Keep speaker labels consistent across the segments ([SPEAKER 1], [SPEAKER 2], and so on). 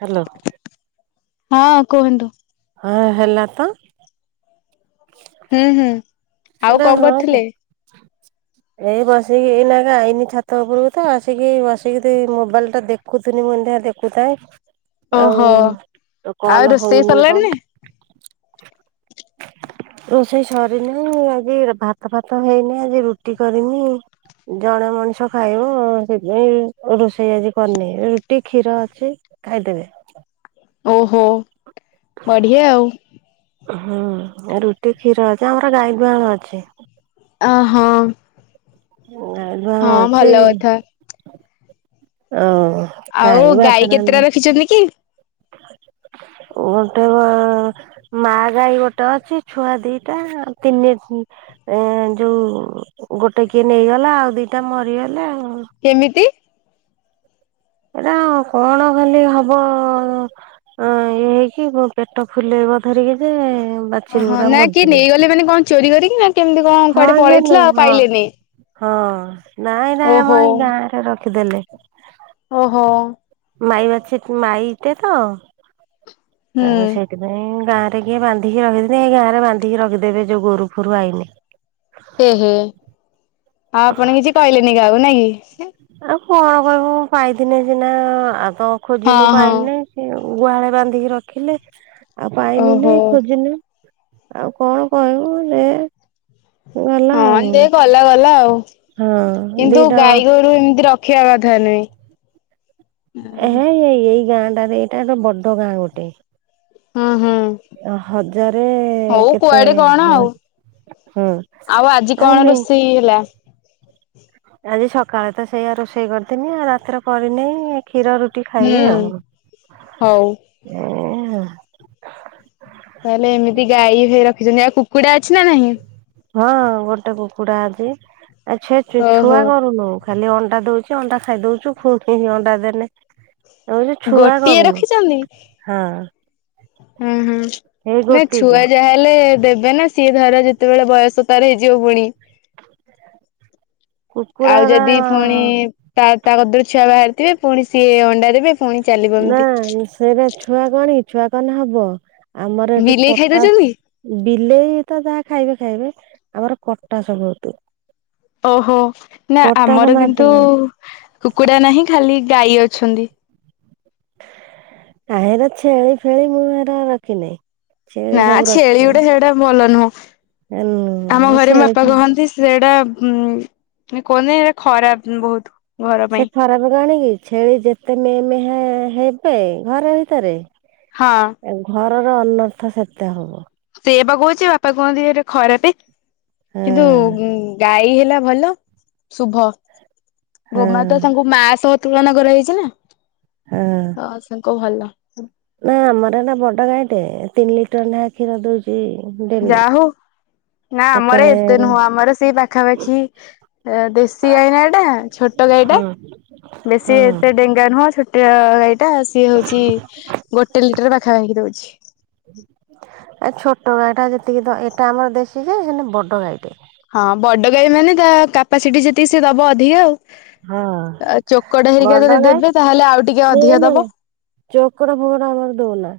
[SPEAKER 1] Hello.
[SPEAKER 2] ହଁ କୁହନ୍ତୁ।
[SPEAKER 1] ହଁ ହେଲା ତ।
[SPEAKER 2] ହୁଁ ହୁଁ।
[SPEAKER 1] ଏ
[SPEAKER 2] ଆଉ
[SPEAKER 1] ଟା
[SPEAKER 2] କଣ
[SPEAKER 1] ହ ଉନିୁ।
[SPEAKER 2] କରୁଥିଲେ?
[SPEAKER 1] ଏଇ ବସିକି ଏଇନା କେ ଆଇନି ଛାତ ଉପରକୁ ତ ଆସିକି ବସିକି ମୋବାଇଲ ଟା ଦେଖ ଦେଖୁଥୁନି ମୁଁ କଇନି ଦେଖିବା ଦେଖୁଥାଏ
[SPEAKER 2] ଓହୋ।
[SPEAKER 1] ଆଉ
[SPEAKER 2] ଆଉ
[SPEAKER 1] କଲ
[SPEAKER 2] ରୋଷେଇ
[SPEAKER 1] ହଉନି
[SPEAKER 2] ସରିଲାଣି
[SPEAKER 1] କଣ।
[SPEAKER 2] ନା?
[SPEAKER 1] ରୋଷେଇ ସରୀନି। ମୁଁ ଆଜି ଭାତ ଫାତ ହେଇନି ଆଜି ରୁଟି କରିମି। ଜଣେ ମଣିଷ ଖାଇବ ସେଥିପାଇଁ ରୋଷେ ସେଇ ଆଜି କରିନି ରୁଟି କ୍ଷୀର ଅଛି ଖାଇଦେବେ।
[SPEAKER 2] ଓହୋ ବଢିଆ ଆଉ।
[SPEAKER 1] ହୁଁ ଆଉ ରୁଟି କ୍ଷୀର ଅଛି ଆମର ଗାଈ ଦୁହାଣ ଅଛି।
[SPEAKER 2] ଅହଁ।
[SPEAKER 1] ଆଁ ଗୁହାଳ ଅଛି
[SPEAKER 2] ଭଲ କଥା
[SPEAKER 1] ଆଉ
[SPEAKER 2] ଆଉ
[SPEAKER 1] କାଇଁ
[SPEAKER 2] ଗାଈ
[SPEAKER 1] ଭାତ
[SPEAKER 2] କେତେଟା
[SPEAKER 1] ରାନ୍ଧୁ
[SPEAKER 2] ରଖିଛନ୍ତି କି?
[SPEAKER 1] ଗେଟେ ପା ମାଆ ଗାଈ ଗୋଟେ ଅଛି ଛୁଆ ଦିଟା ତିନି ଏ ଯୋଉ ଗୋଟେ କିଏ ନେଇଗଲା ଆଉ ଦିଟା ମରିଗଲେ ଆ
[SPEAKER 2] କେମିତି?
[SPEAKER 1] ଏଇଟା କଣ ଖାଲି ହବ ଅଁ ଇଏ ହେଇକି ମୋ ପେଟ ଫୁଲେଇବ ଧରିକି ଯେ ବା
[SPEAKER 2] ଓହୋ ନାଇ କିଏ ନେଇଗଲେ ମାନେ କଣ ଚୋରି କରିକି ନା କେମତି କଣ
[SPEAKER 1] ହଁ
[SPEAKER 2] କୁଆଡେ
[SPEAKER 1] ଆଜ୍ଞା ନେ
[SPEAKER 2] ପଳେଇଥିଲା ଆଉ
[SPEAKER 1] ହଁ
[SPEAKER 2] ପାଇଲେନି।
[SPEAKER 1] ହଁ ନାଇଁ ନାଇଁ ଆମ
[SPEAKER 2] ଓହୋ।
[SPEAKER 1] ହେଇ ଗାଁରେ ରଖିଦେଲେ।
[SPEAKER 2] ଓ।
[SPEAKER 1] ମାଇ ବାଛୁରି ମାଇଟେ ତ।
[SPEAKER 2] ହୁଁ
[SPEAKER 1] ତାକୁ ସେଥିପାଇଁ ଗାଁରେ କିଏ ବାନ୍ଧିକି ରଖଦେଲେ ଏଇ ଗାଁରେ ବାନ୍ଧିକି ରଖିଦେବେ ଯୋଉ ଗୋରୁ ଫୁରୁ ଆଇନେ।
[SPEAKER 2] ଏହେ ଆଉ ଆପଣ କିଛି କହିଲେନେଇ କାହାକୁ ନାଇଁ କି।
[SPEAKER 1] ଆଉ କଣ କହିବୁ ପାଇଥିନେ ସିନା ଆଉ ତ
[SPEAKER 2] ହଁ
[SPEAKER 1] ଖୋଜିନୁ
[SPEAKER 2] ହଁ
[SPEAKER 1] ପାଇଲୁ ନେଇ। ଗୁହାଳେ ବାନ୍ଧିକି ରଖିଲେ ଆଉ ପାଇନୁ
[SPEAKER 2] ଓହୋ।
[SPEAKER 1] ନେଇ ଖୋଜିନୁ। ଆଉ କଣ କହିମୁ ଦେ
[SPEAKER 2] ହଁ ଦେ ଗଲା ଗଲା ଆଉ
[SPEAKER 1] ହଁ
[SPEAKER 2] କିନ୍ତୁ
[SPEAKER 1] ଦିଟା
[SPEAKER 2] ଗାଈଗୋରୁ ଏମିତି ରଖିବା କଥା ନୁହେଁ।
[SPEAKER 1] ହେ ଏ ଏଇ ଗାଁଟାରେ ଏଟା ଗୋଟେ ବଡ ଗାଁ ଗୋଟେ।
[SPEAKER 2] ହୁଁ ହୁଁ
[SPEAKER 1] ହଜାରେ
[SPEAKER 2] ହଉ
[SPEAKER 1] କେତେ
[SPEAKER 2] କୁଆଡେ କଣ ଆଉ
[SPEAKER 1] ଘର ହଁ
[SPEAKER 2] ଆଉ ଆଜି
[SPEAKER 1] ଆ
[SPEAKER 2] କଣ
[SPEAKER 1] ନେଇ
[SPEAKER 2] ରୋଷେଇ ହେଲା?
[SPEAKER 1] ଆଜି ସକାଳେ ତ ସେଇଆ ରୋଷେଇ କରିଥିନି ଆଉ ରାତିରେ କରିନେଇ କ୍ଷୀର ରୁଟି ଖାଇବେ ଆଉ।
[SPEAKER 2] ହୋଉ।
[SPEAKER 1] ଏ
[SPEAKER 2] ତାହେଲେ ଏମିତି ଗାଈ ହେ ରଖିଛନ୍ତି ଆଉ କୁକୁଡା ଅଛି ନା ନାହିଁ?
[SPEAKER 1] ହଁ ଗୋଟେ କୁକୁଡା ଅଛି ଆ ଛେ-ଛୁ-ଛୁଆ
[SPEAKER 2] ଓହୋ
[SPEAKER 1] କରୁନୋଉ। ଖାଲି ଅଣ୍ଡା ଦୋଉଚି ଅଣ୍ଡା ଖାଇଦୋଉଚୁ ଫୁଣ ଫେଣି ଅଣ୍ଡା ଦେନେ
[SPEAKER 2] ଗୋଟିଏ ରଖିଚନ୍ତି।
[SPEAKER 1] ହଁ
[SPEAKER 2] ଅଁ ହଁ
[SPEAKER 1] ଏଇ
[SPEAKER 2] ନାଇ
[SPEAKER 1] ଗୋଟିକ
[SPEAKER 2] ଛୁଆ ଯାହା ହେଲେ ଦେବେନା ସିଏ ଧର ଯେତେବେଳେ ବୟସ ତାର ହେଇଯିବ ପୁଣି ଆଉ
[SPEAKER 1] କୁକୁଡାର
[SPEAKER 2] ଯଦି ଫୁଣି ତା ତା କତୁରୁ ଛୁଆ ବାହାରିଥିବେ ପୁଣି ସିଏ ଅଣ୍ଡା ଦେବେ। ପୁଣି ଚାଲିବ
[SPEAKER 1] ନା
[SPEAKER 2] ଏମିତି
[SPEAKER 1] ସେରା ଛୁଆ କଣକି ଛୁଆ କନେ ହବ। ଆମର ଏଠି
[SPEAKER 2] ବିଲେଇ
[SPEAKER 1] କଟା
[SPEAKER 2] ଖାଇଦଉଛନ୍ତି?
[SPEAKER 1] ବିଲେଇ ତ ଯାହା ଖାଇବେ ଖାଇବେ ଆମର କଟାସ ବୋହୁତୁ।
[SPEAKER 2] ଓହୋ ନା ଆମର କିନ୍ତୁ
[SPEAKER 1] ମାରିଦେବେ
[SPEAKER 2] କୁକୁଡ଼ା ନାହିଁ ଖାଲି ଗାଈ ଅଛନ୍ତି।
[SPEAKER 1] ଆ ହେରା ଛେଳି ଫେଳି ମୁଁ ଏରା ରଖିନେଇ।
[SPEAKER 2] ନା ଛେଳି ଗୋଟେ ହେଡା ଭଲ ନୁହଁ ଆମ
[SPEAKER 1] ହୁଁ
[SPEAKER 2] ଘରେ ମୋ ବାପା
[SPEAKER 1] ଛେଳି
[SPEAKER 2] କହନ୍ ନ୍ତି ସେଡା ଉଁ ନାଇ କୁହନ୍ତି ଏଡା ଖରାପ ବୋହୁତ।
[SPEAKER 1] ସେ ଖରାପ କଣ କିି ଛେଳି ଯେତେ ମେ ମେ ହେ-ହେବେ ଘର ଭିତରେ
[SPEAKER 2] ହଁ।
[SPEAKER 1] ଆଉ ଘରର ଅନର୍ଥ ସେତେ ହବ।
[SPEAKER 2] ସେୟାପା କୋହୁଚି ବାପା କୁହନ୍ତି ହେରା ଖରାପେ।
[SPEAKER 1] ହଁ
[SPEAKER 2] କିନ୍ତୁ ଗୁଁ-ଗାଈ ହେଲା ଭଲ ଶୁଭ।
[SPEAKER 1] ହଁ
[SPEAKER 2] ଗୋମାତା ତାଙ୍କୁ ମାଆ ସହ ତୁଳନା କରାଯାଇଚି ନା।
[SPEAKER 1] ହଁ।
[SPEAKER 2] ହଁ ସେଙ୍କୁ ଭଲ।
[SPEAKER 1] ନା ଆମର ଏଟା ବଡ ଗାଈ ଟେ ତିନି ଲିଟର ନା କ୍ଷୀର ଦୋଉଚି
[SPEAKER 2] ଯା ହୋଉ ନା ଆମର ଏତେ ନୁହଁ ଆମର ସେଇ ପାଖାପାଖି ଦେଶୀ ଗାଈ ନା ଏଟା ଛୋଟ ଗାଈ ଟା
[SPEAKER 1] ହଁ
[SPEAKER 2] ବେଶୀ ଏତେ ଡେ ସେଟା ନୁହଁ ସେଟା ଛୋଟଆ ଗାଈ ଟା ସିଏ ହୋଉଛି ଗୋଟେ ଲିଟର ପାଖା ପାଖି ଦୋଉଛି।
[SPEAKER 1] ଏ ଛୋଟ ଗାଈ ଟା ଯେତିକି ଦ ଏଇଟା ଆମର ଦେଶି ଯେ ସେ ବଡ ଗାଈଟେ।
[SPEAKER 2] ହଁ ବଡ଼ ଗାଈ ମାନେ ତା କାପାସିଟି ଯେତିକି ସେ ଦବ ଅଧିକା ଆଉ।
[SPEAKER 1] ହଁ
[SPEAKER 2] ଆଉ ଚୋକଡ଼ ହେରିକା
[SPEAKER 1] ବଡ
[SPEAKER 2] ଯଦି
[SPEAKER 1] ଗାଈ
[SPEAKER 2] ଦେବେ ତାହେଲେ ଆଉ ଟିକେ ଅଧିକ ଦବ।
[SPEAKER 1] ଚକୋଡ ଫୋକଡ ଏ ଆମର ଦୋଉନ।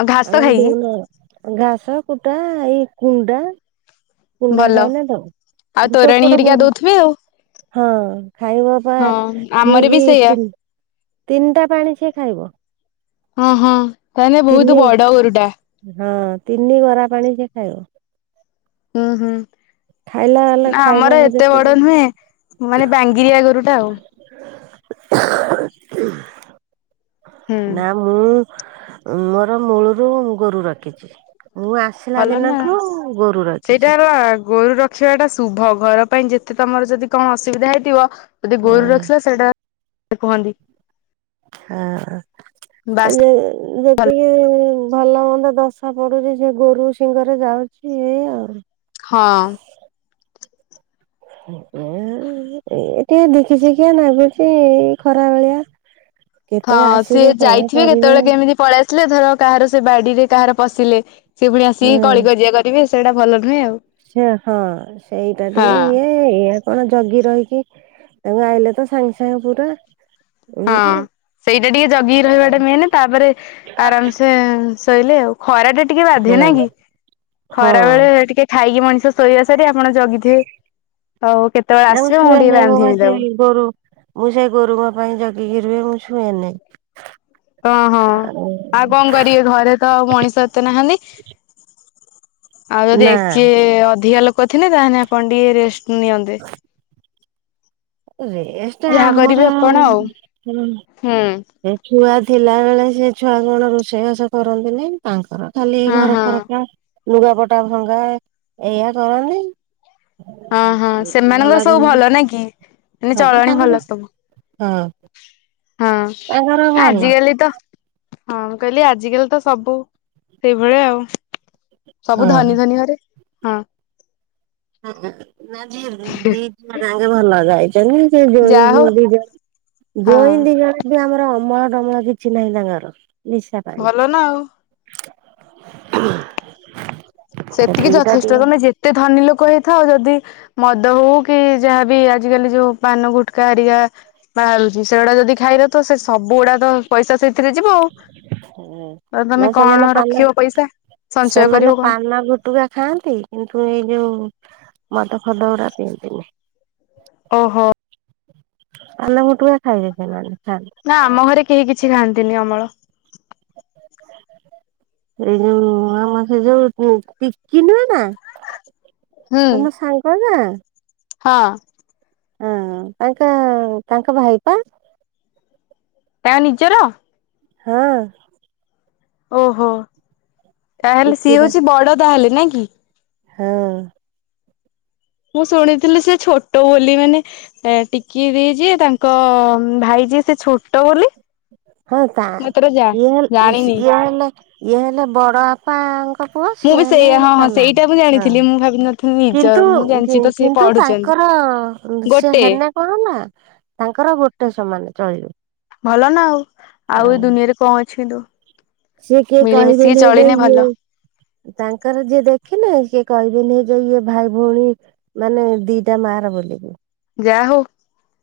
[SPEAKER 2] ଆଉ ଘାସ
[SPEAKER 1] ଆମ କୁ
[SPEAKER 2] ଖାଇକି
[SPEAKER 1] ଦେଇନ ଘାସ କୁଟା ଏଇ କୁଣ୍ଡା। କୁଣ୍ଡା
[SPEAKER 2] ଭଲ
[SPEAKER 1] ଖାଇଲା ତୋ ଆଉ
[SPEAKER 2] ତୋରାଣୀ
[SPEAKER 1] ଚୋକଡ ଫୋକଡ
[SPEAKER 2] ହେରିକା
[SPEAKER 1] ବହୁ
[SPEAKER 2] ଦଉଥିବେ ଆଉ।
[SPEAKER 1] ହଁ ଖାଇବା ପା
[SPEAKER 2] ହଁ ଆମର
[SPEAKER 1] ଠିକ୍
[SPEAKER 2] ବି ସେଇଆ
[SPEAKER 1] ତିନ ତିନିଟା ପାଣି ସିଏ ଖାଇବ।
[SPEAKER 2] ହଁ ହଁ ତାଲେ ବୋହୁତୁ ହୁତ
[SPEAKER 1] ତିନି
[SPEAKER 2] ବଡ଼ ଗରୁଟା।
[SPEAKER 1] ହଁ ତିନି ଗରା ପାଣି ସେ ଖାଇବ।
[SPEAKER 2] ହୁଁ ହୁଁ।
[SPEAKER 1] ଖାଇଲା ହେଲେ
[SPEAKER 2] ନା
[SPEAKER 1] ଖାଇବ
[SPEAKER 2] ଆମର ଏତେ ବଡ
[SPEAKER 1] ଯେତିକି
[SPEAKER 2] ନୁହେଁ ମାନେ ବାଙ୍ଗିରିଆ ରୁ ଗୋଡ଼ନା ଗ ଆଉ। ହୁଁ
[SPEAKER 1] ନା ମୁଁ ମୋର ମୂଳରୁ ଗୋରୁ ରଖିଛି ମୁଁ ଆସି
[SPEAKER 2] ଭଲ ନା ସେଇଟା ହେଲା ଗୋରୁ ର ରଖିବା ଟା ଶୁଭ ଘର ପାଇଁ ଯେତେ ତମର ଯଦି କଣ ଅସୁବିଧା ହେଇଥିବ ଯଦି
[SPEAKER 1] ହଁ।
[SPEAKER 2] ଗୋରୁ ରଖିଲ ସେଇଟା ତ କୁହନ୍ତି।
[SPEAKER 1] ହଁ ଏ
[SPEAKER 2] ବାସ୍
[SPEAKER 1] ଯୋଉ ଗୋ ଇଏ ଭଲ ମନ୍ଦ ଦଶା ପଡୁଛି ସେ ଗୋରୁ ସିଙ୍ଗରେ ଯାଉଛି ଏଇ ଆଉ।
[SPEAKER 2] ହଁ।
[SPEAKER 1] ଏ ଟେ ଦେଖିଛିିକିଆ ନାଗୁଛି ଖରା ବେଳେ।
[SPEAKER 2] ହଁ ସିଏ ଯାଇଥିବେ
[SPEAKER 1] କରିବେ
[SPEAKER 2] କେତେବେଳେ କେମିତି ପଳେଇ ଆସିଲେ ଧର କାହାର ସେ ବାଡିରେ କାହାର ପଶିଲେ ସେ ପୁଣି ଆସିକି
[SPEAKER 1] ହୁଁ।
[SPEAKER 2] କଳିଗଜିଆ ସେ ସେଇଟା ଭଲ ନୁହେଁ ଆଉ।
[SPEAKER 1] ସେ ହଁ ସେଇଟା ଟିକେ
[SPEAKER 2] ହଁ।
[SPEAKER 1] ଇଏ। ଏଇା କଣ ଜଗି ରହିକି ତାଙ୍କୁ ଆଇଲେ ତ ସାଙ୍ଗେ ସାଙ୍ଗେ ପୁରା
[SPEAKER 2] ହଁ
[SPEAKER 1] ଏମିତି
[SPEAKER 2] ସେଇଟା ଟିକେ ଜଗି ରହିବା ଟା ମେନ୍ ତାପରେ ଆରାମସେ ଶୋଇଲେ ଆଉ। ଖରା ଟା ଟିକେ ବାଧ୍ୟେ ନାଇଁ କି
[SPEAKER 1] ହଁ
[SPEAKER 2] ଖରା ବେଳେ ଟିକେ ଖାଇକି ମଣିଷ ଶୋଇବା ସାରି ଆପଣ ଜଗିଥିବେ ଆଉ କେ
[SPEAKER 1] ନା ମୁଁ ଶୁଏନି ମୁଁ ପା ସେ ନିଦ ରୁ ମୁଁ ସେଇ ଗୋରୁଙ୍କ ପାଇଁ ଜଗିକି ରୁହେ ମୁଁ ଶୁଏନି।
[SPEAKER 2] ଓହୋ
[SPEAKER 1] ଆଉ
[SPEAKER 2] ଆଉ କଣ କରିବେ ଘରେ ତ ଆଉ ମଣିଷ ଏତେ ନାହାନ୍ତି। ଆଉ ଯଦି
[SPEAKER 1] ନା
[SPEAKER 2] ଏଥିଏ ଅଧିକ ଲୋକ ଥିଲେ ତାହେଲେ ଆପଣ ଟିକେ ରେଷ୍ଟ ନିଅନ୍ତେ।
[SPEAKER 1] ରେଷ୍ଟେ
[SPEAKER 2] ଯାହା କରିବେ
[SPEAKER 1] ଆମର
[SPEAKER 2] ଆପଣ
[SPEAKER 1] ହୁଁ।
[SPEAKER 2] ଆଉ। ହୁଁ।
[SPEAKER 1] ସେ ଖେଳା ଥିଲା ବେଳେ ସେ ଛୁଆ କଣ ରୋଷେଇବାସ କରନ୍ତିନି। ତାଙ୍କର ଖାଲି
[SPEAKER 2] ହଁ
[SPEAKER 1] ଘର
[SPEAKER 2] ହଁ
[SPEAKER 1] ଫର ପାଇଁ ଲୁଗାପଟା ଭଙ୍ଗା ଏଇୟା କରନ୍ତିି।
[SPEAKER 2] ହଁ ହଁ ସେମାନଙ୍କର ସବୁ
[SPEAKER 1] ଦିନରୁ
[SPEAKER 2] ଭଲ ନା କି ମାନେ
[SPEAKER 1] ହଁ
[SPEAKER 2] ଚଳଣି
[SPEAKER 1] ତାଙ୍କର
[SPEAKER 2] ଭଲ ସବୁ।
[SPEAKER 1] ହଁ
[SPEAKER 2] ହଁ
[SPEAKER 1] ତାଙ୍କର ଭଲ
[SPEAKER 2] ଆଜି କାଲି ତ ହଁ ମୁଁ କହିଲି ଆଜି କାଲି ତ ସବୁ ସେଇଭଳିଆ ଆଉ। ସବୁ ଧନୀ
[SPEAKER 1] ହଁ।
[SPEAKER 2] ଧନୀ ଘରେ ହଁ।
[SPEAKER 1] ନା ଝିଅ ଦି ଜଣ ଆକ ଭଲ ରେ ଆଉ।
[SPEAKER 2] ଯାହା ହଉ
[SPEAKER 1] [unintelligible]
[SPEAKER 2] ହଁ
[SPEAKER 1] ବିହା ଘର ଅମଳ ଢମଳ କିଛି ନାହିଁ ତାଙ୍କର ନିଶା ପାଣି।
[SPEAKER 2] ଭଲ ନା ଆଉ। ସେତିକି
[SPEAKER 1] ସେତିକିଟା
[SPEAKER 2] ଯଥେଷ୍ଟ ମାନେ
[SPEAKER 1] ଟିକେ
[SPEAKER 2] ଯେତେ ଧନୀ ଲୋକ ହେଇଥାଉ ଯଦି ମଦ ହଉ କି ଯାହାବି ଆଜିକାଲି ଯୋଉ ପାନ ଗୁଟକା ହରିକା। ବାହାରୁଛି ସେଗୁଡା ଯଦି ଖାଇଲ ତ ସେ ସବୁ ଗୁଡା ତ ପଇସା ସେଇଥିରେ ଯିବ ଆଉ।
[SPEAKER 1] ଉଁ
[SPEAKER 2] ଆଉ ତମେ
[SPEAKER 1] ନା ସେମାନେ
[SPEAKER 2] କଣ
[SPEAKER 1] ପାନ
[SPEAKER 2] ରଖିବ ପଇସା ସଞ୍ଚୟ କରିବ
[SPEAKER 1] ସେମାନେ
[SPEAKER 2] କଣ
[SPEAKER 1] ପାନ ଗୁଟୁକା ଖାଆନ୍ତି କିନ୍ତୁ ଏଇ ଯୋଉ ମଦ ଫଦ ଗୁରା ପିଅନ୍ତିନି।
[SPEAKER 2] ଓହୋ।
[SPEAKER 1] ପାନ, ଗୁଟୁଖା ଖାଇବେ ସେମାନେ ଖାଆନ୍ତି।
[SPEAKER 2] ନା ଆମ ଘରେ କେହି କିଛି ଖାଆନ୍ତିନି ଅମଳ।
[SPEAKER 1] ଏଇ ଯୋଉ ଆମର ସେ ଯୋଉ ଟିକି ନୁହେଁ ନା
[SPEAKER 2] ହୁଁ
[SPEAKER 1] ତମ ସାଙ୍ଗ ବା।
[SPEAKER 2] ହଁ।
[SPEAKER 1] ହଁ ତାଙ୍କ ତାଙ୍କ ଭାଇ ପା।
[SPEAKER 2] ତାର ନିଜର?
[SPEAKER 1] ହଁ।
[SPEAKER 2] ଓହୋ ତାହେଲେ
[SPEAKER 1] ଟିକି
[SPEAKER 2] ସିଏ
[SPEAKER 1] ବା
[SPEAKER 2] ହଉଛି ବଡ ତାହେଲେ ନାଇଁ କି?
[SPEAKER 1] ହଁ।
[SPEAKER 2] ମୁଁ ଶୁଣିଥିଲି ସେ ଛୋଟ ବୋଲି ମାନେ ଏ ଟିକି ଦେଇ ଯିଏ ତାଙ୍କ ଭାଇ ଯିଏ ସେ ଛୋଟ ବୋଲି।
[SPEAKER 1] ହଁ ତା
[SPEAKER 2] ମୁଁ ଏଥର ଯା
[SPEAKER 1] ଇଏ ହେଲେ ଇସ
[SPEAKER 2] ଜାଣିନି।
[SPEAKER 1] ଇଏ ହେଲେ ଇଏ ହେଲେ ବଡ ବାପାଙ୍କ ପୁଅ
[SPEAKER 2] ମୁଁ
[SPEAKER 1] ସିଏ
[SPEAKER 2] ବି
[SPEAKER 1] ହେଲେ
[SPEAKER 2] ସେଇଆ ହଁ ହଁ
[SPEAKER 1] ସାନ
[SPEAKER 2] ସେଇଟା ମୁଁ
[SPEAKER 1] ବାପା ହଁ
[SPEAKER 2] ଜାଣିଥିଲି ମୁଁ ଭାବିନଥିଲି
[SPEAKER 1] କିନ୍ତୁ।
[SPEAKER 2] ନିଜର ମୁଁ ଜାଣିଛି ତ ସିଏ
[SPEAKER 1] କିନ୍ତୁ
[SPEAKER 2] ପଢୁଛନ୍ତି।
[SPEAKER 1] ତାଙ୍କର ସିଏ
[SPEAKER 2] ଗୋଟେ।
[SPEAKER 1] ହେନ କଣ ହେଲା ତାଙ୍କର ଗୋଟେ ସମାନ ଚଳିବେ।
[SPEAKER 2] ଭଲ ନା ଆଉ ଆଉ ଏ ଦୁନିଆରେ କଣ ଅଛି କିନ୍ତୁ।
[SPEAKER 1] ସିଏ କିଏ
[SPEAKER 2] ମିଳିମିଶିକି
[SPEAKER 1] କହିବେନି ଯେ
[SPEAKER 2] ଚଳିଲେ ଭଲ।
[SPEAKER 1] ଇଏ ତାଙ୍କର ଯିଏ ଦେଖିଲେ କିଏ କହିବେନି ଯେ ଇଏ ଭାଇ ଭଉଣୀ। ମାନେ ଦିଟା ମାର ବୋଲିକି।
[SPEAKER 2] ଯା ହଉ।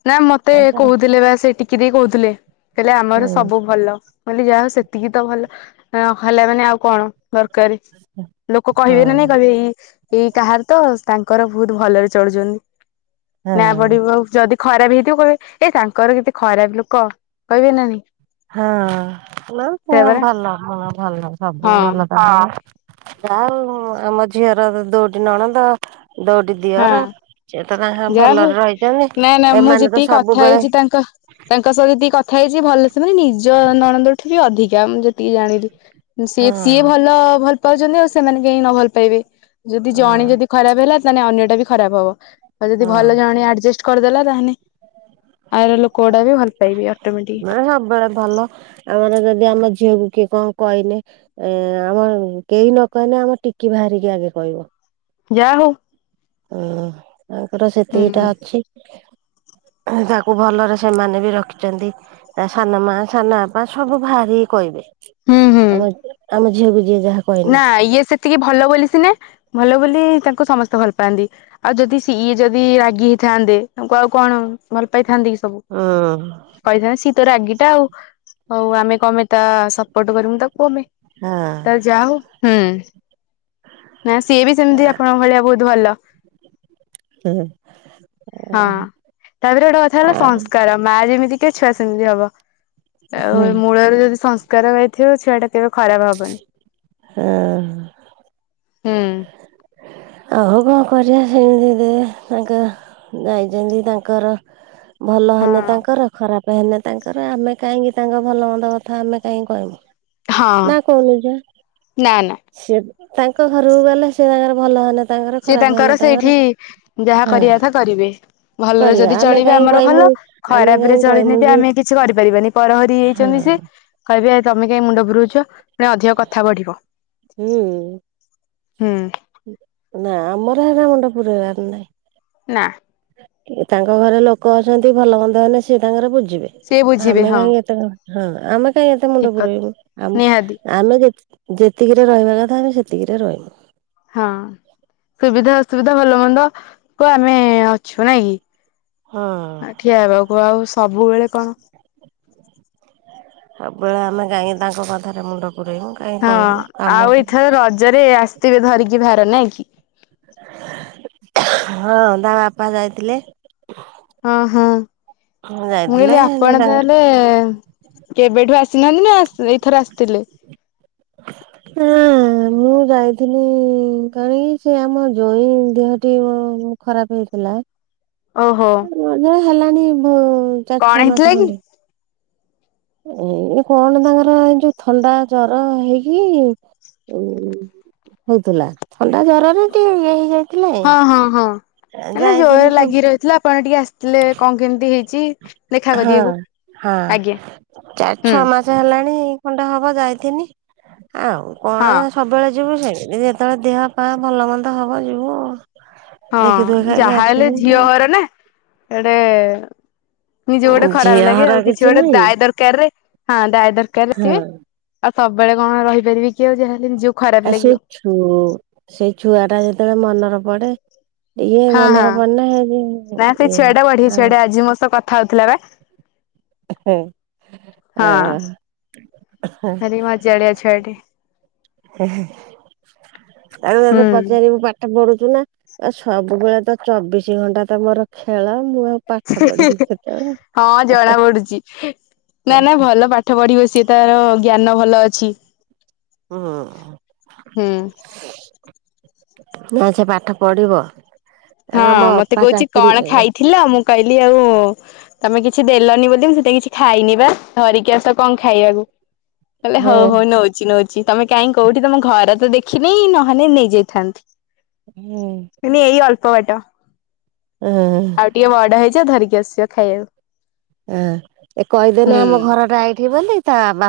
[SPEAKER 2] ନା ମତେ
[SPEAKER 1] ତାଙ୍କର
[SPEAKER 2] କହୁଥିଲେ ବା ସେ ଟିକି ଦେଇ କହୁଥିଲେ କହିଲେ ଆମର
[SPEAKER 1] ହଁ
[SPEAKER 2] ସବୁ ଭଲ। କହିଲି ଯାହା ହଉ ସେତିକି ତ ଭଲ ନହେଲେ ମାନେ ଆଉ କଣ? ଦରକାର, ଲୋକ
[SPEAKER 1] ହଁ
[SPEAKER 2] କହିବେ ନା ନାଇଁ କହିବେ ଏଇ ଏଇ କାହାର ତ ତାଙ୍କର ବହୁତ ଭଲରେ ଚଳୁଛନ୍ତି। ନା
[SPEAKER 1] ହଁ।
[SPEAKER 2] ପଡିବ ଯଦି ଖରାପ ହେଇଥିବ କହିବେ ଏ ତାଙ୍କର କେତେ ଖରାପ ଲୋକ କହିବେ ନା ନାହିଁ।
[SPEAKER 1] ହଁ ନା ଭଲ ହଁ ଭଲ ସବୁ
[SPEAKER 2] ହଁ
[SPEAKER 1] ଭଲ ତାଙ୍କର। ଯା ଆଉ ଆମ ଝିଅର ଦୁଇଟି ନଣନ୍ଦ। ଦୁଇଟି
[SPEAKER 2] ହଁ
[SPEAKER 1] ଦିଅର ସେ ତ ତାଙ୍କର
[SPEAKER 2] ଯାହା ହଉ
[SPEAKER 1] ଭଲରେ ରହିଛନ୍ତି
[SPEAKER 2] ନା ନା ମୁଁ
[SPEAKER 1] ଏମାନେ ତ
[SPEAKER 2] ଯେତିକି କଥା
[SPEAKER 1] ସବୁବେଳେ
[SPEAKER 2] ହେଇଛି ତାଙ୍କ ତାଙ୍କ ସହିତ ଯେତିକି କଥା ହେଇଛି ଭଲ ସେମାନେ ନିଜ ନଣନ୍ଦଠୁ ବି ଅଧିକା ମୁଁ ଯେତିକି ଜାଣିଲି। ସି
[SPEAKER 1] ହଁ।
[SPEAKER 2] ସିଏ ଭଲ ଭଲ ପାଉଛନ୍ତି ଆଉ ସେମାନେ କାହିଁ ନ ଭଲ ପାଇବେ ଯଦି ଜଣେ
[SPEAKER 1] ହଁ
[SPEAKER 2] ଯଦି ଖରାପ ହେଲା ତାହେଲେ ଅନ୍ୟଟା ବି ଖରାପ ହବ ଆଉ ଯଦି
[SPEAKER 1] ହଁ
[SPEAKER 2] ଭଲ ଜଣେ ଆଡଜଷ୍ଟ କରିଦେଲା ତାହେଲେ ଆର ଲୋକ ଗୁଡାକ ବି ଭଲ ପାଇବେ
[SPEAKER 1] ନା
[SPEAKER 2] ଅଟୋମେଟିକ।
[SPEAKER 1] ସବୁବେଳେ ଭଲ। ଆମର ଯଦି ଆମ ଝିଅକୁ କିଏ କଣ କହିଲେ? ଏ ଆମ କେହି ନ କହିଲେ ଆମ ଟିକି ଭାଆରି କି ଆଗେ କହିବ।
[SPEAKER 2] ଯା ହଉ।
[SPEAKER 1] ହଁ ତାଙ୍କର
[SPEAKER 2] ହୁଁ
[SPEAKER 1] ସେତିକିଟା ଅଛି। ତାକୁ ଭଲରେ ସେମାନେ ବି ରଖିଛନ୍ତି। ତା ସାନ ମା, ସାନ ବାପା ସବୁ ଭାଆରି କି କହିବେ।
[SPEAKER 2] ହୁଁ ହୁଁ
[SPEAKER 1] ଆମ ଆମ ଝିଅକୁ ଯିଏ ଯାହା କହିଲେ।
[SPEAKER 2] ନା ଇଏ ସେତିକି ଭଲ ବୋଲି ସିନା ଭଲ ବୋଲି ତାଙ୍କୁ ସମସ୍ତେ ଭଲ ପାଆନ୍ତି। ଆଉ ଯଦି ସିଏ ଯଦି ରାଗି ହେଇଥାନ୍ତେ ତାଙ୍କୁ ଆଉ କଣ ଭଲ ପାଇଥାନ୍ତେ କି।
[SPEAKER 1] ହଁ
[SPEAKER 2] କହିଥାନା ସିଏ ତ ରାଗିଟା ଆଉ ହଉ ଆମେ କମେ ତା ସପୋର୍ଟ କରିମୁ ତାକୁ ଆମେ।
[SPEAKER 1] ହଁ।
[SPEAKER 2] ଯା ହଉ ନା ସିଏ ବି ସେମିତି ଆପଣଙ୍କ ଭଳିଆ ବହୁତ ଭଲ।
[SPEAKER 1] ହୁଁ।
[SPEAKER 2] ହଁ ତାପରେ ଗୋଟେ କଥା ହେଲା ସଂସ୍କାର ମା ଯେମିତିକା ଛୁଆ ସେମତି ହବ। ଆଉ ମୂଳରେ ଯଦି ସଂସ୍କାର ପାଇଥିବ ଛୁଆ ଟା କେବେ ଖରାପ ହବନି।
[SPEAKER 1] ହୁଁ ହୁଁ
[SPEAKER 2] ହୁଁ
[SPEAKER 1] ଆଉ କଣ କରିବା ସେମିତି ଦେ ତାଙ୍କ ଯାଇଛନ୍ତି ତାଙ୍କର ଭଲ ହେଲେ
[SPEAKER 2] ହଁ
[SPEAKER 1] ତାଙ୍କର ଖରାପ୍ ପ ହେଲେ ତାଙ୍କର ଆମେ କାହିଁକି ତାଙ୍କ ଭଲ ମନ୍ଦ କଥା ଆମେ କାହିଁକି କହିବୁ।
[SPEAKER 2] ହଁ
[SPEAKER 1] ନା କହୁନୁ ଝିଅ?
[SPEAKER 2] ନା ନା
[SPEAKER 1] ସେ ତାଙ୍କ ଘରକୁ ଗଲେ ସେ ତାଙ୍କର ଭଲ ହେଲା
[SPEAKER 2] ସିଏ ତାଙ୍କର ସେଇଠି ଯାହା
[SPEAKER 1] ହଁ
[SPEAKER 2] କରିବା କଥା କରିବେ। ଭଲରେ
[SPEAKER 1] କରିବା
[SPEAKER 2] ଯଦି
[SPEAKER 1] ଆମେ
[SPEAKER 2] ଚଳିବେ
[SPEAKER 1] କାହିଁ
[SPEAKER 2] ଆମର
[SPEAKER 1] କହିମୁ
[SPEAKER 2] ଭଲ
[SPEAKER 1] ଆମେ
[SPEAKER 2] ଖରାପ ରେ
[SPEAKER 1] କାହିଁ
[SPEAKER 2] ଚଳିନେ
[SPEAKER 1] କହିମୁ
[SPEAKER 2] ବି
[SPEAKER 1] କି
[SPEAKER 2] ଆମେ କିଛି କରିପାରିବାନି। ପରହରି
[SPEAKER 1] ହଁ
[SPEAKER 2] ହେଇଛନ୍ତି ଯେ କହିବେ ଆ ତମେ କାଇଁ ମୁଣ୍ଡ ଫୁରୋଉଛ ପୁଣି ଅଧିକ କଥା ବଢ଼ିବ।
[SPEAKER 1] ହୁଁ
[SPEAKER 2] ହୁଁ
[SPEAKER 1] ନା ଆମର ହେରା ମୁଣ୍ଡ ପୁରେଇବାର ନାଇଁ।
[SPEAKER 2] ନା।
[SPEAKER 1] ତାଙ୍କ ଘରେ ଲୋକ ଅଛନ୍ତି ଭଲ ମନ୍ଦ ହେଲେ ସେ ତାଙ୍କର ବୁଜିବେ।
[SPEAKER 2] ସିଏ ବୁଝିବେ
[SPEAKER 1] ଆମେ
[SPEAKER 2] ହଁ
[SPEAKER 1] କାହିଁକି ଏତେ ମୁଁ ହଁ ଆମେ କାହିଁ ଏତେ ମୁଣ୍ଡ
[SPEAKER 2] ଠିକ କଥା
[SPEAKER 1] ପୁରେଇବୁ।
[SPEAKER 2] ନିହାତି
[SPEAKER 1] ଆମେ ଯେତ୍ ଯେତିକିରେ ରହିବା କଥା ଆମେ ସେତିକିରେ ରହିବୁ।
[SPEAKER 2] ହଁ ସୁବିଧା ଅସୁବିଧା ଭଲ ମନ୍ଦ କୁ ଆମେ ଅଛୁ ନାଇଁ କି?
[SPEAKER 1] ହଁ।
[SPEAKER 2] ଠିଆ ହେବାକୁ ଆଉ ସବୁବେଳେ କଣ?
[SPEAKER 1] ସବୁବେଳେ ଆମେ କାହିଁକି ତାଙ୍କ କଥାରେ ମୁଣ୍ଡ ପୁରେଇବୁ। କାହିଁକି
[SPEAKER 2] ହଁ
[SPEAKER 1] କହିବୁ କାମ
[SPEAKER 2] ଆଉ ଏଇଥର ରଜରେ ଆସିଥିବେ ଧରିକି ଭାର ନାଇଁ କି?
[SPEAKER 1] ହଁ ତା ବାପା ଯାଇଥିଲେ।
[SPEAKER 2] ହଁ ହଁ ମୁଁ
[SPEAKER 1] ଯାଇଥିଲେ
[SPEAKER 2] କହିଲି ଆପଣ
[SPEAKER 1] ତାଙ୍କର
[SPEAKER 2] ତାହାଲେ କେବେଠୁ ଆସିନାହାନ୍ତି ନା ଏଇଥର ଆସିଥିଲେ
[SPEAKER 1] [unintelligible] ମୁଁ ଯାଇଥିଲି କଣି ସେ ଆମ ଜଇଁ ଦେହଟି ଖରାପ ହେଇଥିଲା।
[SPEAKER 2] ଓହୋ।
[SPEAKER 1] [unintelligible] ହେଲାଣି ବ ଚାରି
[SPEAKER 2] କଣ
[SPEAKER 1] ଛଅ
[SPEAKER 2] ହେଇଥିଲା
[SPEAKER 1] ମାସେ
[SPEAKER 2] କି
[SPEAKER 1] ଖଣ୍ଡେ। ଏଇ କଣ ତାଙ୍କର ଏଇ ଯୋଉ ଥଣ୍ଡା ଜର ହେଇକି ଉ ହଉଥିଲା ଥଣ୍ଡା ଜ୍ୱରରେ ଟିକେଇଏ ହେଇଯାଇ
[SPEAKER 2] ହଁ ହଁ ହଁ ମାନେ ଜୋର
[SPEAKER 1] ଶୁଣ
[SPEAKER 2] ଲାଗି ରହିଥିଲା ଆପଣ ଟିକେ ଆସିଥିଲେ କଣ କେମିତି ହେଇଛି? ଦେଖା
[SPEAKER 1] ହଁ
[SPEAKER 2] କରିବାକୁ
[SPEAKER 1] ହଁ
[SPEAKER 2] ଆଜ୍ଞା
[SPEAKER 1] ଚାରି
[SPEAKER 2] ହୁଁ
[SPEAKER 1] ଛଅ ମାସ ସେ ହେଲାଣି ଖଣ୍ଡେ ହବ ଯାଇଥିନି ଆଉ କଣ
[SPEAKER 2] ହଁ
[SPEAKER 1] ସବୁବେଳେ ଯିବୁ ସେ ଯେତେବେଳେ ଦେହ ପା ଭଲ ମନ୍ଦ ହବ ଯିବୁ। ଦେଖି ଦୁଖା
[SPEAKER 2] ହଁ
[SPEAKER 1] ଖାଇକି
[SPEAKER 2] ଯାହା ହେଲେ
[SPEAKER 1] ଆସିବୁ
[SPEAKER 2] ଝିଅ ଘର ନା ଏଟେ ନିଜକୁ ଗୋଟେ ଖରାପ
[SPEAKER 1] ଝିଅ
[SPEAKER 2] ଲାଗେ
[SPEAKER 1] ହର
[SPEAKER 2] ଆଉ କିଛି ଗୋଟେ
[SPEAKER 1] ନାହିଁ
[SPEAKER 2] ଦାୟ ଦରକାର ରେ ହଁ ଦାୟ ଦରକାର ରେ
[SPEAKER 1] ହଁ
[SPEAKER 2] ସିଏ ଆଉ ସବୁବେଳେ କଣ ରହିପାରିବେ କି ଆଉ ଯାହା ହେଲେ ନିଜ
[SPEAKER 1] ଆ ସେଇ ଛୁ ସେଇ ଛୁଆ ଟା ଯେତେବେଳେ ମନର ପଡ଼େ
[SPEAKER 2] ହଁ ହଁ ନା ସେଇ ଛୁଆ ଟା ବଢିଆ ଛୁଆ
[SPEAKER 1] [unintelligible]
[SPEAKER 2] ଟା ଆଜି ମୋ ସହ କ ଥା ହଉଥିଲା ବା। ହଁ
[SPEAKER 1] [unintelligible]
[SPEAKER 2] ଜାଳିଆ ଛୁଆଟେ।
[SPEAKER 1] ହୁଁ ହୁଁ ଆଉ ତାକୁ
[SPEAKER 2] ହୁଁ।
[SPEAKER 1] ପଚାରିବୁ ପା ଠ ପଢୁଚୁ ନା ଆ ସବୁବେଳେ ତ ଚବିଶି ଘଣ୍ଟା ତ ମୋର ଖେଳ ମୁଁ ଆଉ ପାଠ ପଢିକି କେତେବେଳେ?
[SPEAKER 2] ହଁ ଜଣା ପଡୁଛି। ନା ନା ଭଲ ପାଠ ପଢ଼ିବ ସିଏ ତାର ଜ୍ଞାନ ଭଲ ଅଛି।
[SPEAKER 1] ହୁଁ
[SPEAKER 2] ହୁଁ।
[SPEAKER 1] ନାଇଁ ସେ ପାଠ ପଢ଼ିବ।
[SPEAKER 2] ହଁ ମତେ କହୁଛି କଣ ଖାଇଥିଲ ମୁଁ କହିଲି ଆଉ ତମେ କିଛି ଦେଲନି ବୋଲି ମୁଁ ସେଥିପାଇଁ କିଛି ଖାଇନି ବା ଧରିକି ଆସ କଣ ଖାଇବାକୁ। କହିଲେ
[SPEAKER 1] ହେଁ
[SPEAKER 2] ହଉ ହଉ ନଉଛି ନଉଛି ତମେ କାଇଁ କୋଉଠି ତମ ଘର ତ ଦେଖିନି ନହେଲେ ନେଇଯାଇଥାନ୍ତି।
[SPEAKER 1] ହୁଁ।
[SPEAKER 2] କହିଲି ଏଇ ଅଳ୍ପବାଟ।
[SPEAKER 1] ଉଁ ହୁଁ।
[SPEAKER 2] ଆଉ ଟିକେ ବଡ଼ ହେଇଯାଅ ଧରିକି ଆସିବ ଖାଇବାକୁ।
[SPEAKER 1] ହଁ ଏ କହିଦେନେ
[SPEAKER 2] ହୁଁ
[SPEAKER 1] ଆମ ଘରଟା ଏଇଠି ବୋଲି ତା ବା